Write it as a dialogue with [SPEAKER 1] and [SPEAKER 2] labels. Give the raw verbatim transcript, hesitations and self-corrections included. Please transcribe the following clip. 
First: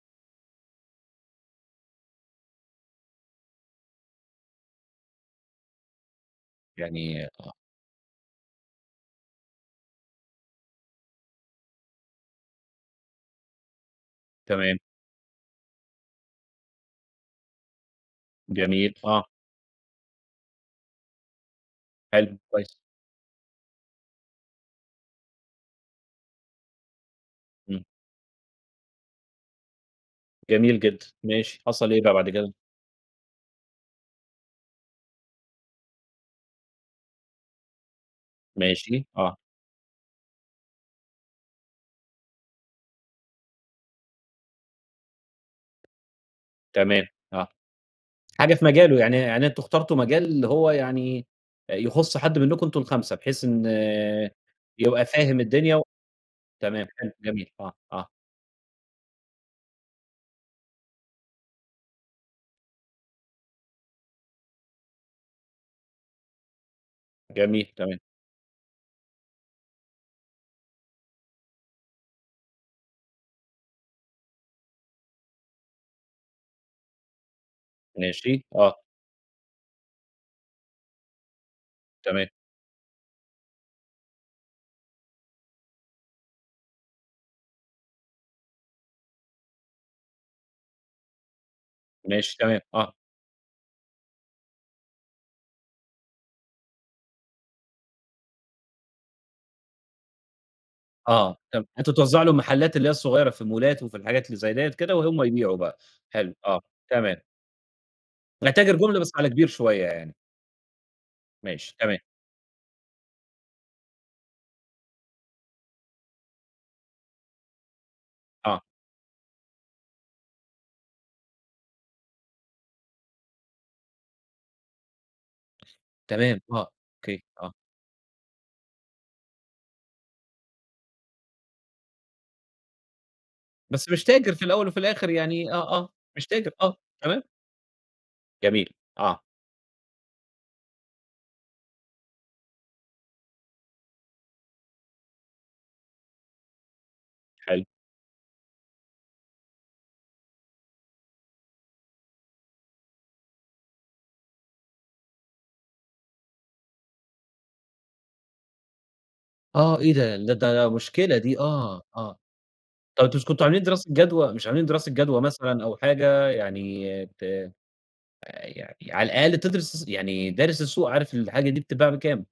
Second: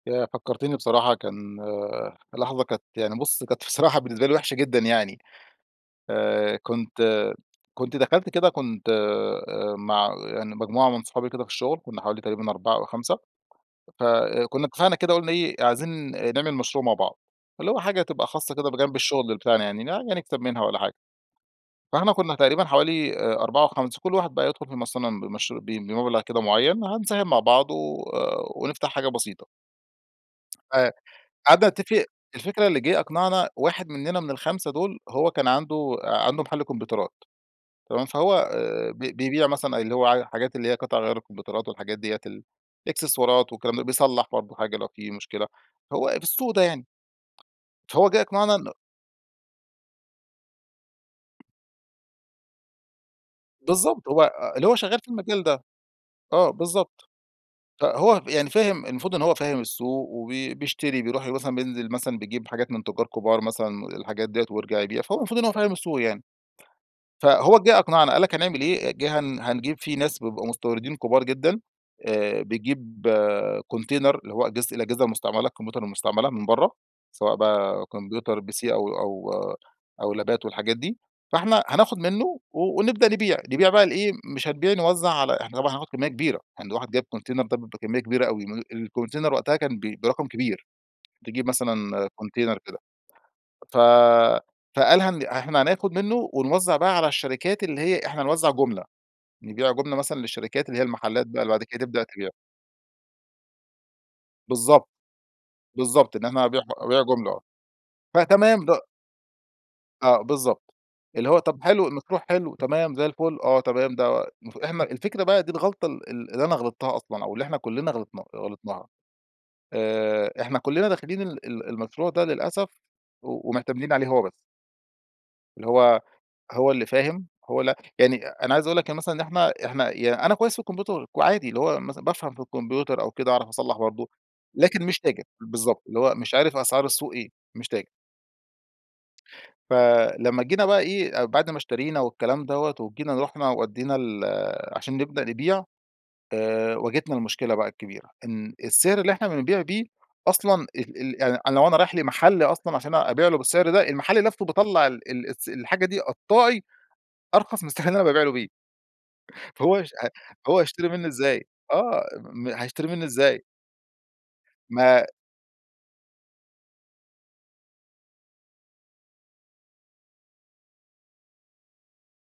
[SPEAKER 1] ياه! فكّرتني بصراحة كان لحظة كانت يعني بُص كانت بصراحة بالنسبة لي وحشة جدًا يعني. آآ كنت
[SPEAKER 2] يعني آه.
[SPEAKER 1] كنت دخلت كده كنت آآ مع يعني مجموعة من صحابي كده في الشغل، كنا حوالي تقريبًا أربعة أو خمسة، فكنا
[SPEAKER 2] تمام.
[SPEAKER 1] اتفقنا كده قُلنا إيه عايزين نعمل مشروع مع بعض، فاللي هو حاجة تبقى خاصة كده
[SPEAKER 2] جميل
[SPEAKER 1] بجانب
[SPEAKER 2] آه.
[SPEAKER 1] الشغل بتاعنا يعني ن نكسب منها والّا حاجة. فإحنا كنا
[SPEAKER 2] حلو،
[SPEAKER 1] تقريبًا
[SPEAKER 2] كويس.
[SPEAKER 1] حوالي آآ أربعة أو خمسة، كُل واحد بقى يدخل فيهم أصل أنا بمش بم بمبلغ كده مُعيّن هنساهم مع بعض
[SPEAKER 2] إمم.
[SPEAKER 1] و ونفتح حاجة بسيطة.
[SPEAKER 2] جميل
[SPEAKER 1] آآ
[SPEAKER 2] جدًا، ماشي،
[SPEAKER 1] قعدنا
[SPEAKER 2] حصل إيه
[SPEAKER 1] تتفق
[SPEAKER 2] بقى بعد كده؟
[SPEAKER 1] الفكرة اللي جه أقنعنا واحد مننا من الخمسة دول، هو كان عنده عنده محل كمبيوترات، تمام؟ فهو آآ ب
[SPEAKER 2] ماشي، آه.
[SPEAKER 1] بيبيع مثلًا اللي هو ع الحاجات اللي هي قِطَع غيار الكومبيوترات والحاجات دِيَّة الاكسسوارات والكلام ده بيصلّح برضه حاجة لو في مشكلة، هو في السوق ده يعني.
[SPEAKER 2] تمام، آه.
[SPEAKER 1] فهو جه
[SPEAKER 2] حاجة
[SPEAKER 1] أقنعنا
[SPEAKER 2] في
[SPEAKER 1] إن
[SPEAKER 2] مجاله يعني يعني أنتم اختارتوا مجال هو يعني يخُص حد منكم أنتم الخمسة بحيث إن
[SPEAKER 1] بالضبط، هو اللي هو شغال
[SPEAKER 2] يبقى
[SPEAKER 1] في
[SPEAKER 2] فاهم
[SPEAKER 1] المجال ده.
[SPEAKER 2] الدنيا و
[SPEAKER 1] آه،
[SPEAKER 2] تمام،
[SPEAKER 1] بالضبط.
[SPEAKER 2] حلو، جميل، آه، آه.
[SPEAKER 1] فهو يعني فاهم المفروض إن هو فاهم السوق وبي بيشتري بيروح مثلًا بينزل مثلًا بيجيب حاجات من تُجار كبار مثلًا الحاجات دِيَّة ويرجع يبيع، فهو المفروض إن هو فاهم السوق يعني. فهو
[SPEAKER 2] جميل،
[SPEAKER 1] جِه
[SPEAKER 2] تمام.
[SPEAKER 1] أقنعنا قال لك هنعمل إيه، جِه هن هنجيب في ناس بيبقوا مستوردين كبار جدًا آآ بيجيب كونتينر اللي هو أجهزة الأجهزة المستعملة الكمبيوتر المستعملة من برّه، سواء بقى كمبيوتر
[SPEAKER 2] ماشي،
[SPEAKER 1] PC
[SPEAKER 2] آه.
[SPEAKER 1] أو أو أو لابات والحاجات دي، فإحنا هناخد
[SPEAKER 2] تمام.
[SPEAKER 1] منه ونبدأ نبيع، نبيع بقى لإيه، مش هنبيع نوزع على إحنا طبعًا هناخد كمية كبيرة، يعني ده واحد جايب كونتينر ده بكمية كبيرة أوي، ام الكونتينر وقتها كان ب برقم كبير، تجيب مثلًا
[SPEAKER 2] ماشي،
[SPEAKER 1] كونتينر
[SPEAKER 2] تمام،
[SPEAKER 1] كده.
[SPEAKER 2] آه.
[SPEAKER 1] ف فقال هن إحنا هناخد منه ونوزع بقى على الشركات اللي هي إحنا هنوزع جُملة، نبيع جُملة مثلًا للشركات اللي هي المحلات
[SPEAKER 2] آه
[SPEAKER 1] بقى اللي بعد
[SPEAKER 2] ت
[SPEAKER 1] كده
[SPEAKER 2] أنتم
[SPEAKER 1] تبدأ
[SPEAKER 2] توزّعوا
[SPEAKER 1] تبيعه.
[SPEAKER 2] للمحلات اللي هي الصغيرة في المولات وفي الحاجات اللي زي دِيَّة
[SPEAKER 1] بالضبط،
[SPEAKER 2] كده وهُم يبيعوا بقى.
[SPEAKER 1] بالضبط، إن
[SPEAKER 2] حلو،
[SPEAKER 1] إحنا هنبيع
[SPEAKER 2] آه،
[SPEAKER 1] ح أبيع
[SPEAKER 2] تمام.
[SPEAKER 1] جملة، آه.
[SPEAKER 2] أنا
[SPEAKER 1] فتمام د
[SPEAKER 2] تاجر جُملة بس على كبير شوية يعني.
[SPEAKER 1] آه، بالضبط، اللي هو طب
[SPEAKER 2] ماشي،
[SPEAKER 1] حلو
[SPEAKER 2] تمام.
[SPEAKER 1] المشروع حلو، تمام زي الفُل، آه تمام، ده المف إحنا الفكرة بقى دي الغلطة ال ال اللي أنا غلطتها أصلًا أو اللي إحنا كلّنا غلطنا
[SPEAKER 2] آه.
[SPEAKER 1] غلطناها. آآ إحنا كلّنا داخلين ال ال المشروع ده للأسف و ومعتمدين عليه هو بس. اللي هو
[SPEAKER 2] تمام، آه،
[SPEAKER 1] هو اللي
[SPEAKER 2] أوكي،
[SPEAKER 1] فاهم،
[SPEAKER 2] آه.
[SPEAKER 1] هو ل يعني أنا عايز أقول لك يعني مثلًا إن إحنا إحنا يعن أنا كويس في الكمبيوتر وعادي اللي هو مثلًا بافهم في الكمبيوتر أو كده أعرف أصلح
[SPEAKER 2] بس مش
[SPEAKER 1] برضه،
[SPEAKER 2] تاجر في الأول وفي
[SPEAKER 1] لكن مش
[SPEAKER 2] الآخر
[SPEAKER 1] تاجر،
[SPEAKER 2] يعني آه،
[SPEAKER 1] بالضبط،
[SPEAKER 2] آه،
[SPEAKER 1] اللي هو
[SPEAKER 2] مش
[SPEAKER 1] مش
[SPEAKER 2] تاجر
[SPEAKER 1] عارف
[SPEAKER 2] آه،
[SPEAKER 1] أسعار السوق
[SPEAKER 2] تمام.
[SPEAKER 1] إيه. مش تاج
[SPEAKER 2] جميل، آه.
[SPEAKER 1] فلمّا جينا بقى إيه بعد ما اشترينا والكلام دَوَّة وجينا رُحنا ودّينا ال عشان نبدأ نبيع، آآ واجهتنا المشكلة
[SPEAKER 2] حلو.
[SPEAKER 1] بقى الكبيرة، إن السعر اللي إحنا بنبيع بيه أصلًا ال ال يعني أنا لو أنا رايح لمحل أصلًا عشان أبيع له بالسعر ده، المحل لفته باطلّع ال ال الس الحاجة دي قطّاعي أرخص من السعر اللي أنا بابيع له بيه. فهو
[SPEAKER 2] آه، إيه
[SPEAKER 1] هيش
[SPEAKER 2] ده؟ لا
[SPEAKER 1] هو
[SPEAKER 2] ده
[SPEAKER 1] هيشتري منه
[SPEAKER 2] مشكلة دي
[SPEAKER 1] إزاي؟
[SPEAKER 2] آه،
[SPEAKER 1] آه
[SPEAKER 2] آه.
[SPEAKER 1] م هيشتري منه
[SPEAKER 2] طب مش
[SPEAKER 1] إزاي؟
[SPEAKER 2] كنتم عاملين دراسة جدوى، مش عاملين دراسة
[SPEAKER 1] ما
[SPEAKER 2] جدوى مثلًا أو حاجة يعني ت يعني على الأقل تدرس يعني دارس السوق عارف الحاجة دي بتتباع بكام؟